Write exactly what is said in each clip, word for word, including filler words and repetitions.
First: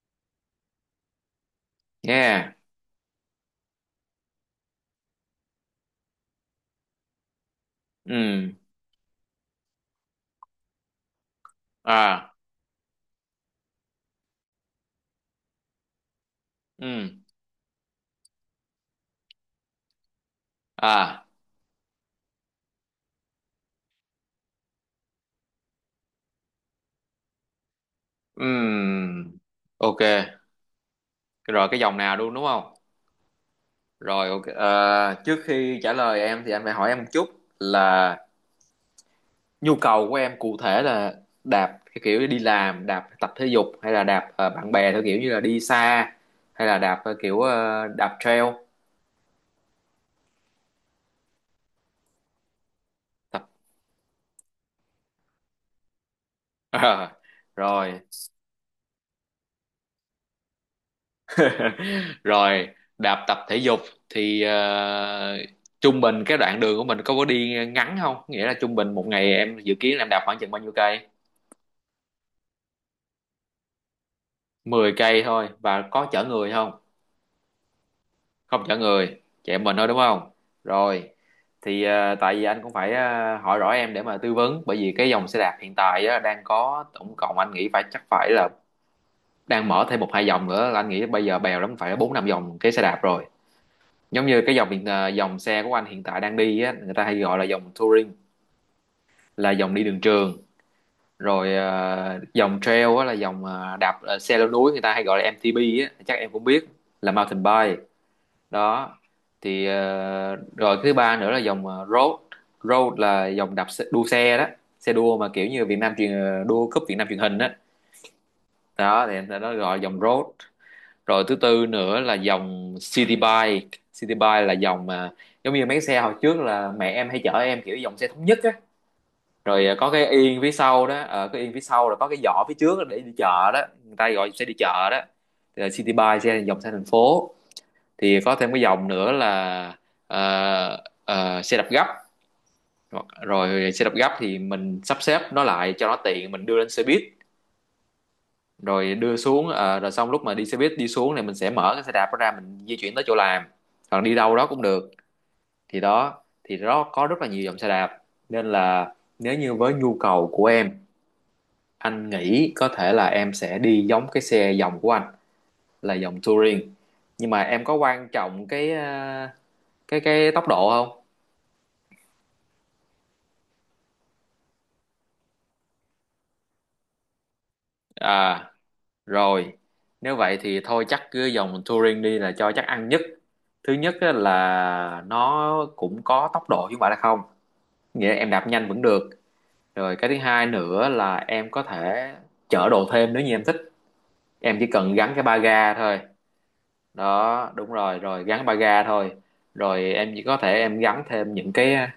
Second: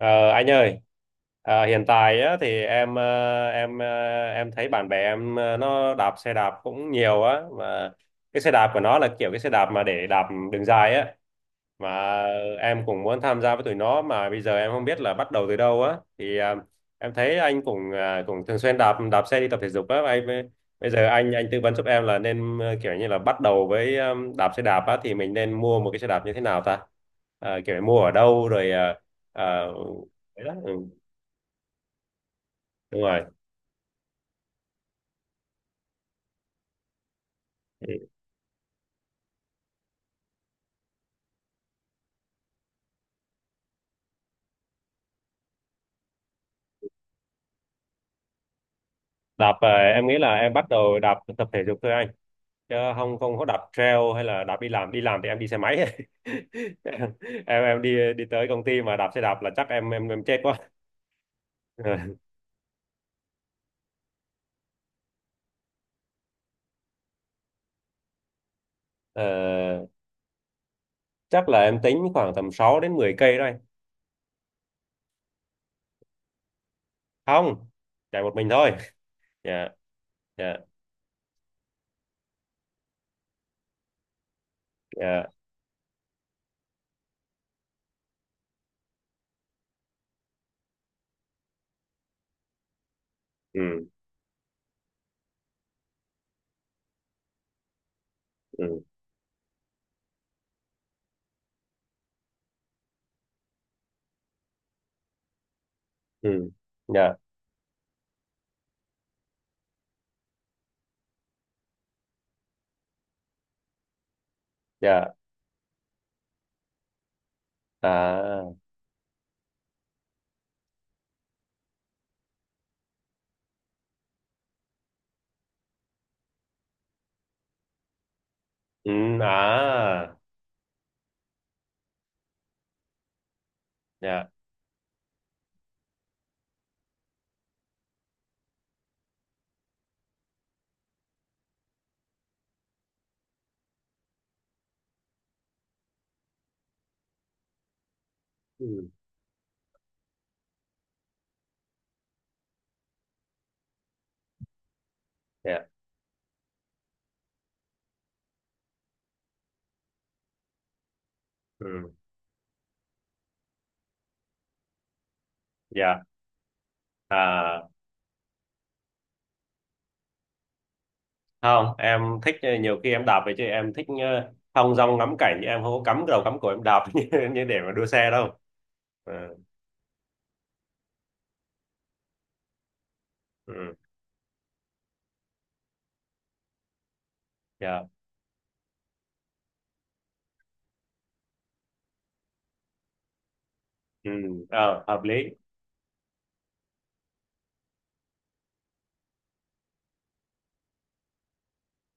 Ờ, anh ơi, ờ, hiện tại á, Nghe. thì em ờ, em ờ, em thấy bạn bè em ờ, nó đạp xe đạp cũng nhiều á, mà cái xe Ừ. đạp của nó là kiểu cái xe đạp mà để đạp đường dài á, mà À. em cũng muốn tham gia với tụi nó, mà bây giờ em không biết là bắt đầu từ đâu á, thì à, em Ừ. thấy anh cũng à, cũng thường xuyên đạp đạp xe đi tập thể dục á, anh mới- bây giờ À. anh anh tư vấn giúp em là nên ờ, kiểu như là bắt đầu với um, đạp xe đạp á thì mình nên mua một cái xe đạp như thế nào ta. Ờ, kiểu mua ở Ừ. đâu, rồi ờ, ờ, ừ, Ok. đấy đó, ừ, Rồi, cái dòng nào luôn đúng không? đúng rồi. Rồi, ok. Ờ, Trước khi trả lời em thì anh phải hỏi em một chút, Ừ. là nhu cầu của em cụ thể là đạp theo kiểu đi làm, đạp tập thể dục, hay là đạp ờ, bạn bè theo kiểu như là đi xa, hay là đạp ờ, kiểu ờ, đạp trail. Đạp ờ, em nghĩ là em bắt đầu đạp tập thể dục thôi anh, chứ không không có Tập. đạp trail hay là đạp đi làm. Đi làm thì em đi xe máy. Ờ, em em rồi. đi đi tới công ty mà đạp xe đạp là chắc em em em chết quá. Rồi, đạp tập thể dục thì ờ, trung bình cái đoạn đường của mình có có đi ngắn không, nghĩa là trung bình một Ờ, ngày em dự kiến là em đạp khoảng chừng bao nhiêu cây? chắc là em tính khoảng tầm sáu đến mười cây thôi. Mười cây thôi, và có chở người không? Không, chạy một mình Không thôi. chở người, chạy Dạ. mình thôi đúng không? Dạ. Rồi, thì ờ, tại vì anh cũng phải ờ, hỏi rõ em để mà tư vấn, bởi vì cái Dạ. dòng xe đạp hiện tại á, đang có tổng cộng anh nghĩ phải chắc phải là đang mở thêm một hai dòng nữa, là anh nghĩ bây giờ bèo lắm phải bốn năm dòng cái xe đạp rồi. Ừ. Giống như cái dòng hiện à, dòng xe của anh hiện tại đang đi á, người ta hay gọi là dòng touring, Ừ. là dòng đi đường trường. Rồi à, dòng trail á là dòng à, đạp à, xe leo núi, người ta hay gọi là em tê bê á, chắc em cũng Ừ. biết, là Dạ. mountain bike đó. Thì à, rồi cái thứ ba nữa là dòng à, road. Road là dòng đạp xe, đua xe đó, xe Dạ. đua mà kiểu như Việt Nam truyền ờ, đua cúp Việt Nam truyền hình á. À. Đó thì người ta nó gọi là dòng road. Rồi thứ tư nữa là dòng City Bike. City Bike là dòng mà giống như mấy cái xe hồi trước là mẹ em hay chở em, kiểu dòng xe thống nhất á. Ừ. À. Rồi à, có cái yên phía sau đó, ờ, cái yên phía sau là có cái giỏ phía trước để đi chợ đó, người ta Dạ. gọi xe đi chợ đó. Thì là City Bike, xe dòng xe thành phố. Thì có thêm cái dòng nữa là ờ, ờ, xe đạp gấp. Hoặc- rồi xe đạp gấp thì mình sắp xếp nó lại cho nó tiện, mình đưa lên xe buýt, Ừ. rồi đưa xuống, ờ, rồi xong lúc mà đi xe buýt đi xuống này mình sẽ mở cái xe đạp đó ra, mình di chuyển tới chỗ làm, hoặc đi đâu đó cũng được. Dạ. Thì đó, thì đó có rất là nhiều dòng xe đạp, nên là nếu như với nhu cầu của em, Ừ. anh nghĩ có thể là em sẽ đi giống cái xe dòng của anh, là Dạ. dòng touring. Nhưng mà em À. có quan trọng cái ờ, cái cái tốc độ không? Không, em thích, ờ, nhiều khi em đạp về chứ em thích ờ, thong dong ngắm cảnh, em không có cắm đầu cắm cổ em đạp như, như để mà đua xe đâu. À, Ừ. rồi, nếu vậy thì thôi chắc cứ dòng touring đi là cho chắc ăn nhất. Thứ Ừ. nhất á là nó cũng có tốc độ chứ không phải là không, Dạ. nghĩa là em đạp nhanh vẫn được. Rồi cái thứ hai nữa là em có thể chở đồ thêm nếu như em thích, Ừ. em chỉ Ờ, cần hợp gắn lý. cái ba ga thôi. Đó, đúng rồi, rồi gắn ba ga thôi. Rồi em chỉ có thể em gắn thêm những cái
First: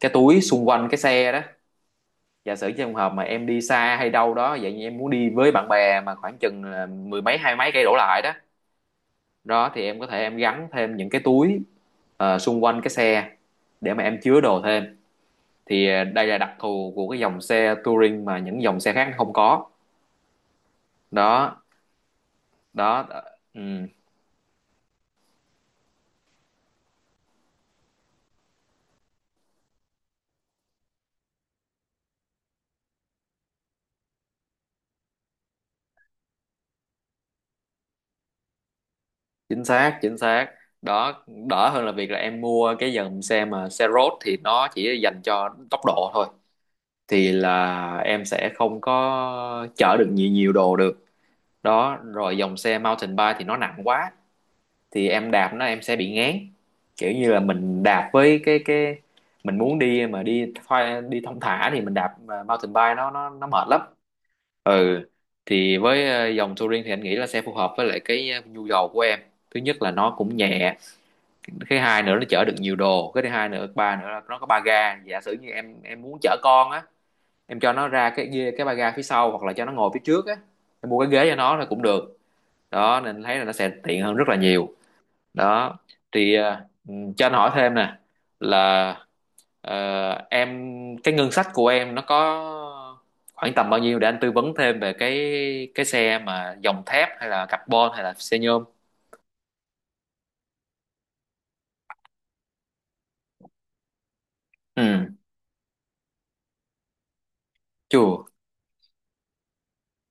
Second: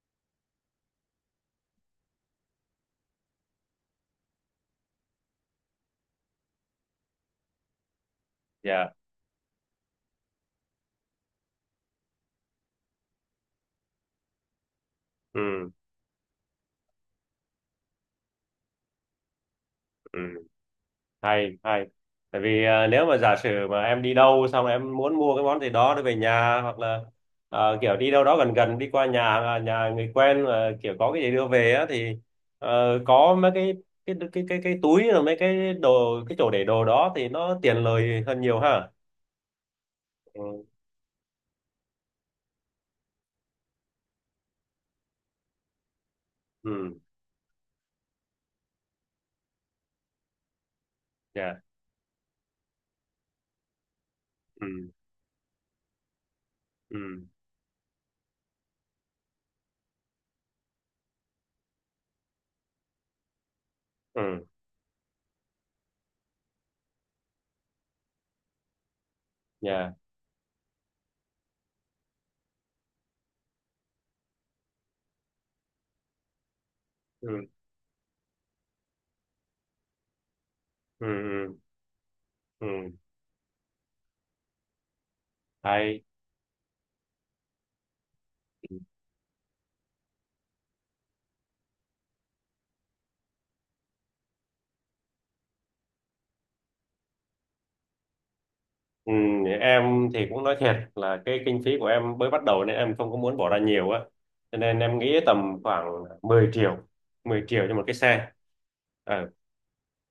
cái túi xung quanh cái xe đó. Giả sử trong trường hợp mà em đi xa hay đâu đó vậy, như em muốn đi với bạn bè mà khoảng chừng là mười mấy hai mấy cây đổ lại đó, Dạ. đó thì em có thể em gắn thêm những cái túi ờ, xung quanh cái xe để mà em chứa đồ thêm. Ừ. Thì ờ, đây là đặc thù của cái dòng xe touring mà những dòng xe khác không có Ừ. Hay đó. hay. Tại vì ờ, nếu Đó, mà giả ừ, sử mà em đi đâu xong em muốn mua cái món gì đó để về nhà, hoặc là ờ, kiểu đi đâu đó gần gần, đi qua nhà à, nhà người quen mà kiểu có cái gì đưa về á, thì ờ, có mấy cái, cái cái cái cái túi rồi mấy cái đồ, cái chỗ để đồ đó thì nó tiện lợi hơn nhiều ha. chính xác, chính xác Ừ. đó. Đỡ hơn là việc là em mua cái dòng xe mà xe road thì nó chỉ dành cho tốc độ thôi, Ừ. thì là em sẽ không có chở được nhiều nhiều đồ được. Dạ. Đó, rồi dòng xe mountain bike thì nó nặng quá, Ừ. thì em đạp nó em sẽ bị ngán, Ừ. kiểu như là mình đạp với cái cái mình muốn đi mà đi thoai- đi thong thả thì mình đạp à, mountain bike nó nó nó mệt lắm. Ừ. Ừ, thì với ờ, dòng touring thì anh nghĩ là sẽ phù hợp với lại cái ờ, nhu cầu của em. Thứ nhất là Dạ. nó cũng nhẹ, cái hai nữa nó chở được nhiều đồ, cái thứ hai nữa, ba nữa là nó có ba ga. Giả sử như em em muốn chở con á, Ừ. em cho nó ra cái ghê cái ba ga phía sau, hoặc là cho nó ngồi phía trước á, em mua Ừ. cái ghế cho Ừ. nó là cũng được. Ừ. Đó, nên thấy là nó sẽ tiện hơn rất là nhiều đó. Hay. Thì ờ, ừ, cho anh hỏi thêm nè, là Ờ, em cái ngân sách của em nó có khoảng tầm bao nhiêu để anh tư vấn thêm về cái cái xe, mà dòng thép hay là carbon hay là xe nhôm. Ừ, em thì cũng nói thiệt là cái kinh phí của em mới bắt đầu nên em không có muốn bỏ ra nhiều á, cho nên Ừ, em nghĩ tầm khoảng mười triệu. Mười triệu cho một cái chùa. xe. Ờ.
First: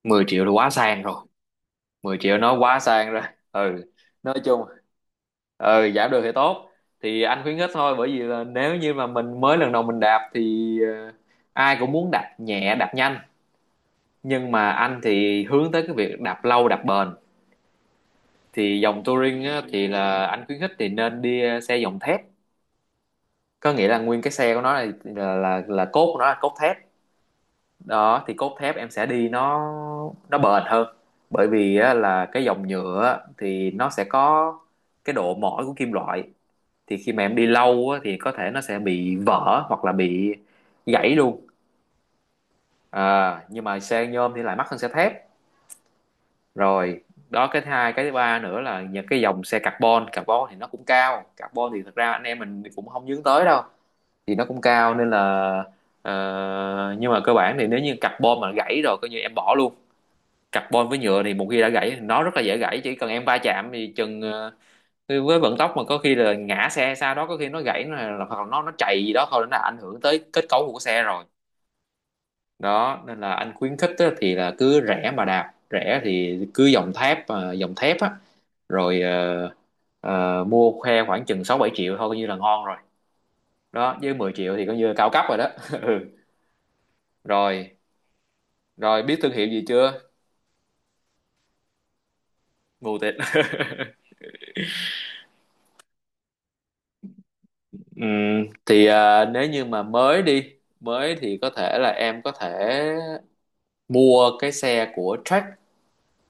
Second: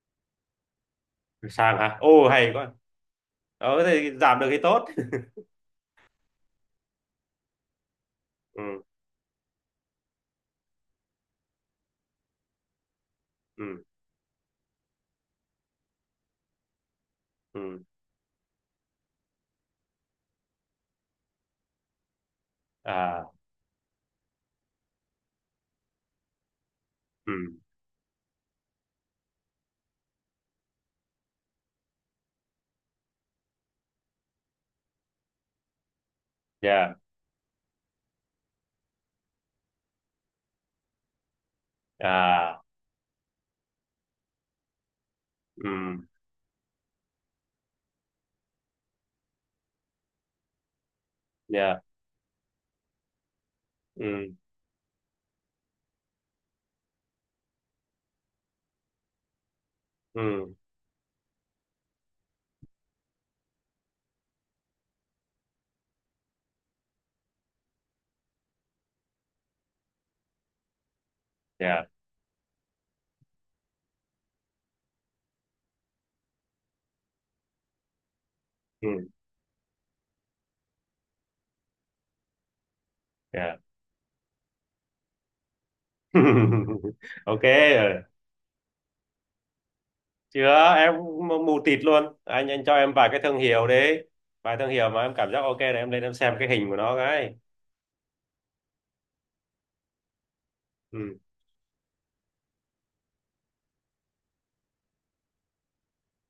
mười triệu là quá sang rồi. Sang hả, mười ô triệu hay nó quá. quá sang rồi. Ờ Ừ, thì nói giảm được thì chung, tốt. ừ, giảm được thì tốt. Thì anh khuyến khích thôi, bởi vì là nếu Ừ. như mà mình mới lần đầu mình đạp thì ờ, ai cũng muốn đạp nhẹ đạp nhanh, Ừ. nhưng mà anh thì hướng tới cái việc đạp lâu đạp bền. Ừ. Thì dòng touring á, thì là anh khuyến khích thì nên đi ờ, xe dòng thép, À. có nghĩa là nguyên cái xe của nó là là là, là cốt của nó là cốt thép Ừ. đó. Thì cốt thép em sẽ đi nó nó bền hơn, bởi vì á, là cái dòng nhựa á, thì nó sẽ có cái độ mỏi của kim loại. Dạ. Thì khi mà em đi lâu á, thì có thể nó sẽ bị vỡ hoặc là bị gãy luôn. À. À, nhưng mà xe nhôm thì lại mắc hơn xe thép Ừ. rồi. Đó, cái thứ hai, cái thứ ba nữa là những cái dòng xe carbon. Carbon thì nó cũng cao, carbon Dạ. thì thật ra anh em mình cũng không hướng tới đâu, Ừ. thì nó cũng cao nên là ờ, nhưng mà cơ bản thì nếu như carbon mà gãy rồi coi như em bỏ luôn. Ừ. Carbon với nhựa thì một khi đã gãy thì nó rất là dễ gãy, chỉ cần em va chạm thì chừng ờ, với vận tốc mà có khi là ngã xe, sau đó có khi nó gãy, là hoặc là nó nó chạy gì đó thôi nó đã ảnh hưởng tới kết cấu của xe rồi. Dạ. Đó nên là anh khuyến khích á, thì là cứ rẻ mà đạp, rẻ thì cứ dòng thép, à, dòng thép á. Ừ. Rồi ờ, ờ, mua khoe khoảng chừng sáu bảy triệu thôi coi như là ngon rồi Dạ. đó, với mười triệu thì coi như là cao cấp rồi đó. Ừ. Ok. Rồi, Rồi. rồi, biết thương hiệu gì chưa? Chưa, em cũng mù tịt luôn. Anh anh cho em Mù vài tịt. cái thương hiệu đấy. Vài thương hiệu mà em cảm giác ok là em lên em xem cái hình của nó cái. Ừm, thì à, nếu như mà mới đi mới Ừ. thì có thể là em có thể mua cái xe của Track,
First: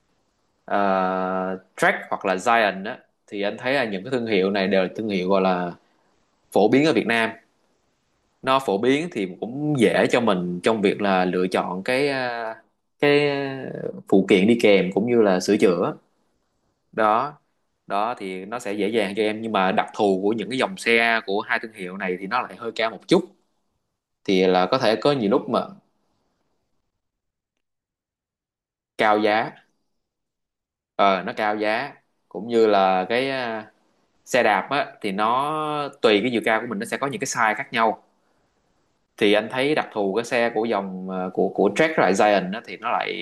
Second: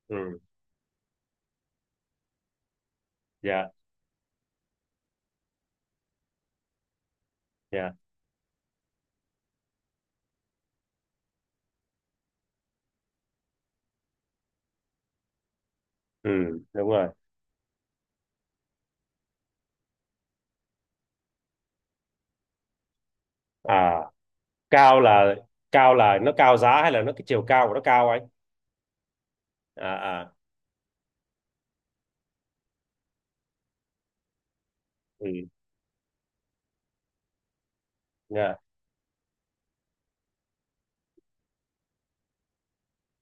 Ừ. à, Track hoặc là Giant á. Thì anh Dạ. thấy là những cái thương hiệu này đều là thương hiệu gọi là phổ biến ở Việt Nam. Dạ. Nó phổ biến thì cũng dễ cho mình trong việc là lựa chọn cái à, cái à, phụ kiện đi kèm cũng như là sửa chữa Ừ, đúng rồi. đó. Đó thì nó sẽ dễ dàng cho em, nhưng mà đặc thù của những cái dòng xe của hai thương hiệu này thì nó lại hơi cao một chút. À, Thì là có thể cao có nhiều là, lúc mà cao là nó cao giá hay là nó cái chiều cao của nó cao anh? cao giá. À à. Ờ, nó cao giá, cũng như là cái à, xe đạp á thì Ừ. nó tùy cái chiều cao của mình, nó sẽ có những cái size khác nhau. Dạ. Thì anh thấy đặc thù cái xe của dòng à, của của Track với lại Giant á, thì nó lại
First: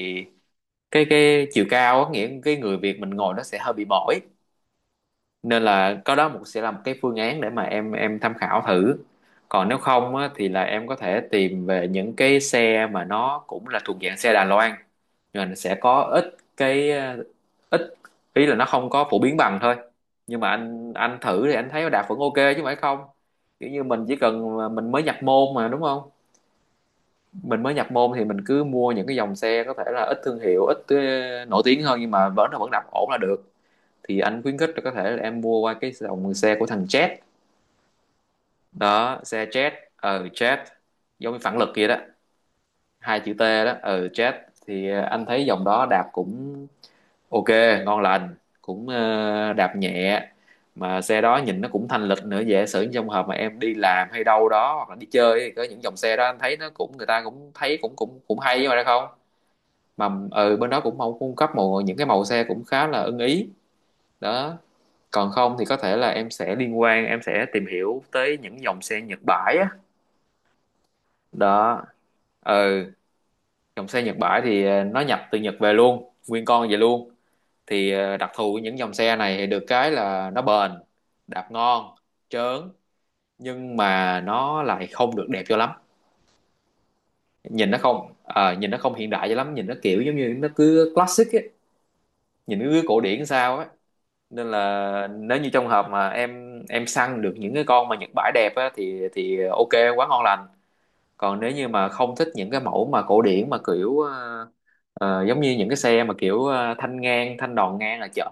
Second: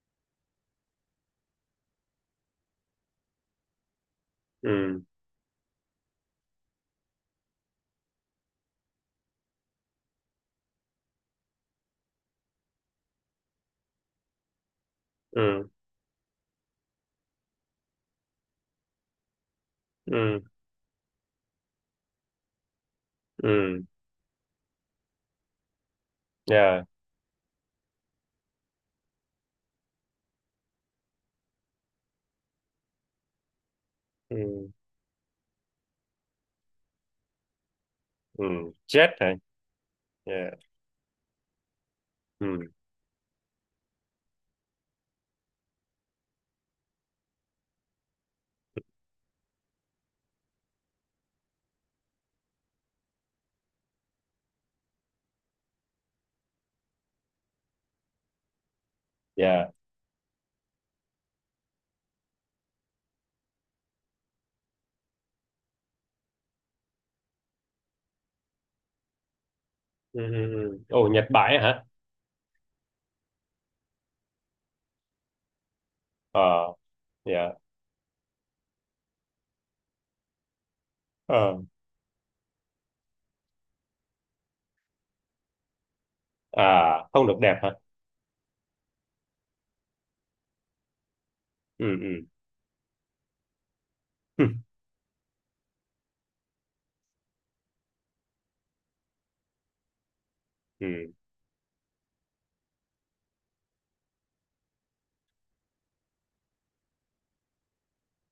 cái cái chiều cao á, nghĩa cái người Việt mình ngồi nó sẽ hơi bị mỏi. Ừ. Nên là có đó một sẽ là một cái phương án để mà em em tham khảo thử. Còn nếu không á, thì là em có thể tìm về những cái xe mà nó cũng là thuộc dạng xe Đài Loan, rồi nó Ừ. sẽ có ít cái ờ, ít ý là nó không có phổ biến bằng thôi, Ừ. nhưng mà anh anh thử thì anh thấy nó đạt vẫn ok chứ phải không? Kiểu Ừ. như mình chỉ cần mình mới nhập môn mà đúng không? Dạ. Mình mới nhập môn thì mình cứ mua những cái dòng xe có thể là ít thương hiệu, ít ờ, nổi tiếng hơn, nhưng mà vẫn là vẫn đạp ổn là được. Thì anh khuyến Ừ. khích là có thể là em mua qua cái dòng xe của thằng Jet. Ừ, jet Đó, hả? xe Jet. Ờ, Dạ. Jet, giống như phản lực kia đó, Ừ. hai chữ T đó, ờ Jet. Thì ờ, anh thấy dòng đó đạp cũng ok, ngon lành, cũng ờ, đạp nhẹ. Mà xe đó nhìn nó cũng thanh lịch nữa, dễ sử trong hợp mà em đi làm hay đâu đó hoặc là đi chơi, thì có những dòng xe đó anh thấy nó cũng người ta cũng thấy cũng cũng cũng hay mà ra không. Dạ. Mà ừ, bên đó cũng mong cung cấp một những cái màu xe cũng khá là ưng ý. Đó, còn không thì có thể là em sẽ liên quan, em sẽ tìm hiểu tới những dòng xe Nhật bãi á. Ừ. Ừ. Ừ. Ồ, Nhật bãi Đó, hả? ừ, dòng xe Nhật bãi thì ờ, nó nhập từ Nhật về luôn, nguyên con Ờ. về luôn. Dạ. Thì ờ, đặc thù của những dòng xe này thì được cái là nó bền, đạp Ờ. ngon trớn, nhưng mà nó lại không được đẹp cho lắm. À, không được đẹp hả? Nhìn nó không ờ, nhìn nó không hiện đại cho lắm, nhìn nó kiểu giống như nó cứ classic ấy, Ừ. Ừ. nhìn nó cứ cổ điển sao á. Nên là nếu như trong hợp mà em em săn được những cái con mà Nhật bãi đẹp á, thì thì ok, quá ngon lành. Ừ. Còn nếu như mà không thích những cái mẫu mà cổ điển, mà kiểu ờ, ờ, giống như những cái xe mà kiểu ờ, thanh ngang, thanh đòn ngang là chở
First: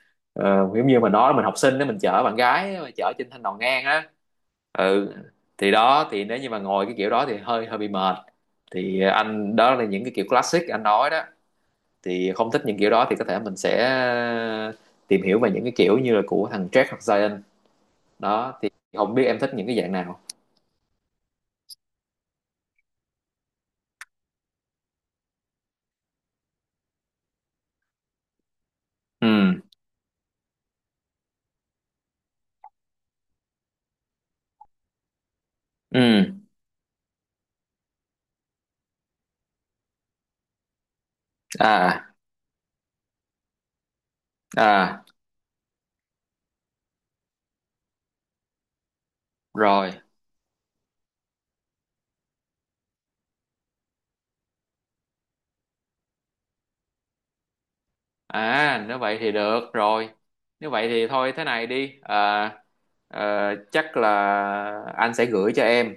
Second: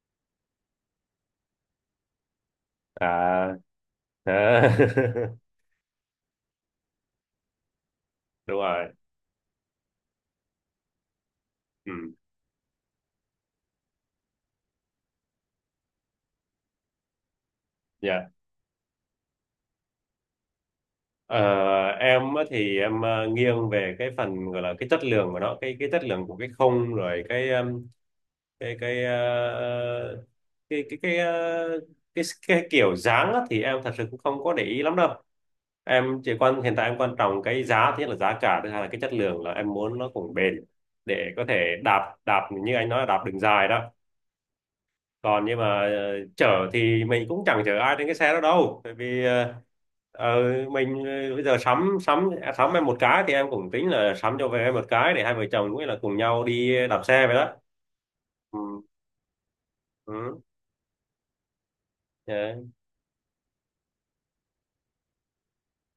ờ, giống như mình nói mình học sinh đó, mình chở bạn gái mà chở trên thanh À đòn ngang á, thế. ừ, thì đó, thì nếu như mà ngồi cái kiểu đó thì hơi hơi bị mệt. Đúng rồi. Thì anh đó là những cái kiểu classic anh nói đó, Ừ. thì không thích những kiểu đó thì có thể mình sẽ tìm hiểu về những cái kiểu như là của thằng Jack hoặc Zion. Dạ. Đó thì không biết em thích những cái dạng nào. Ờ, em á thì em ờ, nghiêng về cái phần gọi là cái chất lượng của nó, cái cái chất lượng của cái không, rồi cái um, cái cái Ừ, ờ, cái cái cái, ờ, cái cái kiểu dáng á, thì em thật sự cũng không có để ý lắm đâu. Em ừ, chỉ quan, hiện tại em quan trọng cái giá, thứ nhất là giá cả, thứ hai là cái chất lượng, là em muốn nó cũng bền để có thể à, đạp đạp như anh nói là đạp đường dài đó. à, Còn nhưng mà ờ, chở thì mình cũng chẳng chở ai trên cái xe đó đâu, tại vì ờ, rồi, ờ, mình ờ, bây giờ sắm sắm à, sắm em một cái thì em cũng tính là sắm cho về em một cái để hai vợ chồng cũng là cùng nhau đi đạp xe vậy đó. Ừ. à, nếu vậy thì được rồi. Ừ. Nếu vậy thì thôi thế này đi, à, Yeah. ờ, chắc là anh sẽ gửi cho em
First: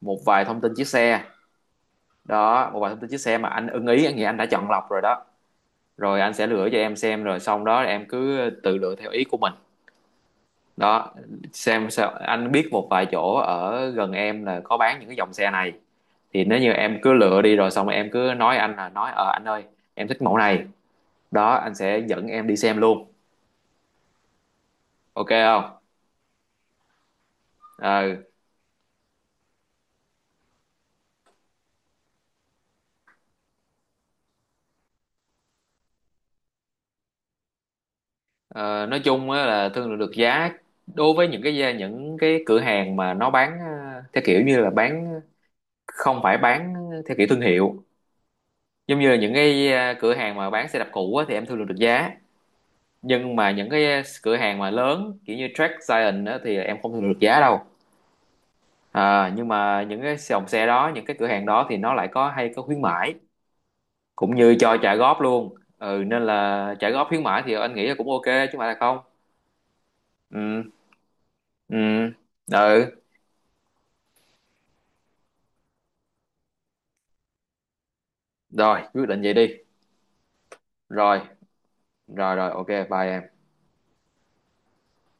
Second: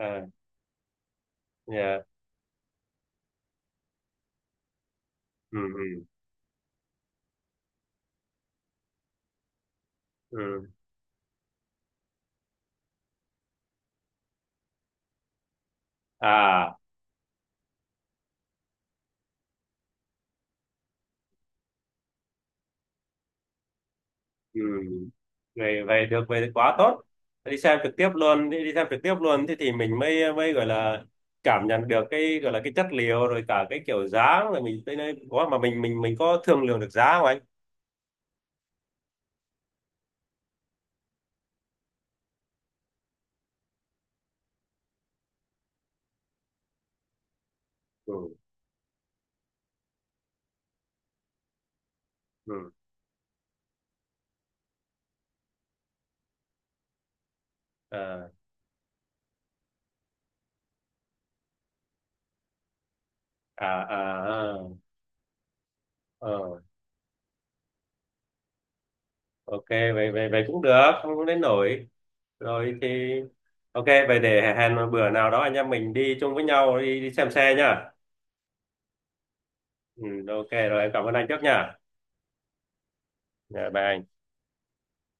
một vài thông tin chiếc xe. Yeah. Đó, một vài thông tin chiếc xe mà anh ưng ý, anh nghĩ anh đã chọn lọc rồi đó. Ừ. Ừ. Rồi anh sẽ gửi cho em xem, rồi xong đó em cứ tự lựa theo ý của mình. Ừ. Đó, xem sao, anh biết một vài chỗ ở gần em là có bán những cái dòng xe này. Thì nếu như À. em cứ lựa đi, rồi xong rồi em cứ nói anh là nói ờ anh ơi em thích mẫu này, đó anh sẽ dẫn em đi xem luôn. Ừ. Ok không? Vậy, vậy được, vậy thì quá tốt. Đi xem trực tiếp Ờ, luôn, đi, đi xem trực tiếp luôn thì thì mình mới mới gọi là cảm nhận được cái gọi là cái chất liệu rồi cả cái kiểu dáng. Rồi mình tới nơi có mà mình mình mình có thương lượng được giá không anh? ờ, nói chung á là thương lượng được giá. Đối với những cái những cái cửa hàng mà nó bán ờ, theo kiểu như là bán, không phải bán, theo kiểu thương hiệu, Ừ. giống như là những cái ờ, cửa hàng mà bán xe đạp cũ á, thì em thương lượng được giá. Ừ. Nhưng mà những cái ờ, cửa hàng mà lớn kiểu như Track Giant á, thì em không được giá đâu. À, À, nhưng mà những cái dòng xe đó, những cái cửa hàng đó thì nó lại có hay có khuyến mãi, à, cũng à, như à. cho trả góp luôn. Ừ, nên Ờ, là trả góp khuyến mãi thì anh nghĩ là cũng ok, chứ mà là không. ok vậy vậy vậy cũng Ừ, được, không không đến ừ, nổi. Rồi ừ, thì ok, vậy để hẹn một bữa nào đó anh em mình đi chung với nhau đi, đi xem xe nha. rồi, quyết định vậy đi. Ừ, ok rồi, em cảm ơn Rồi, anh trước nha. rồi, rồi, ok, bye em. Dạ, bye anh.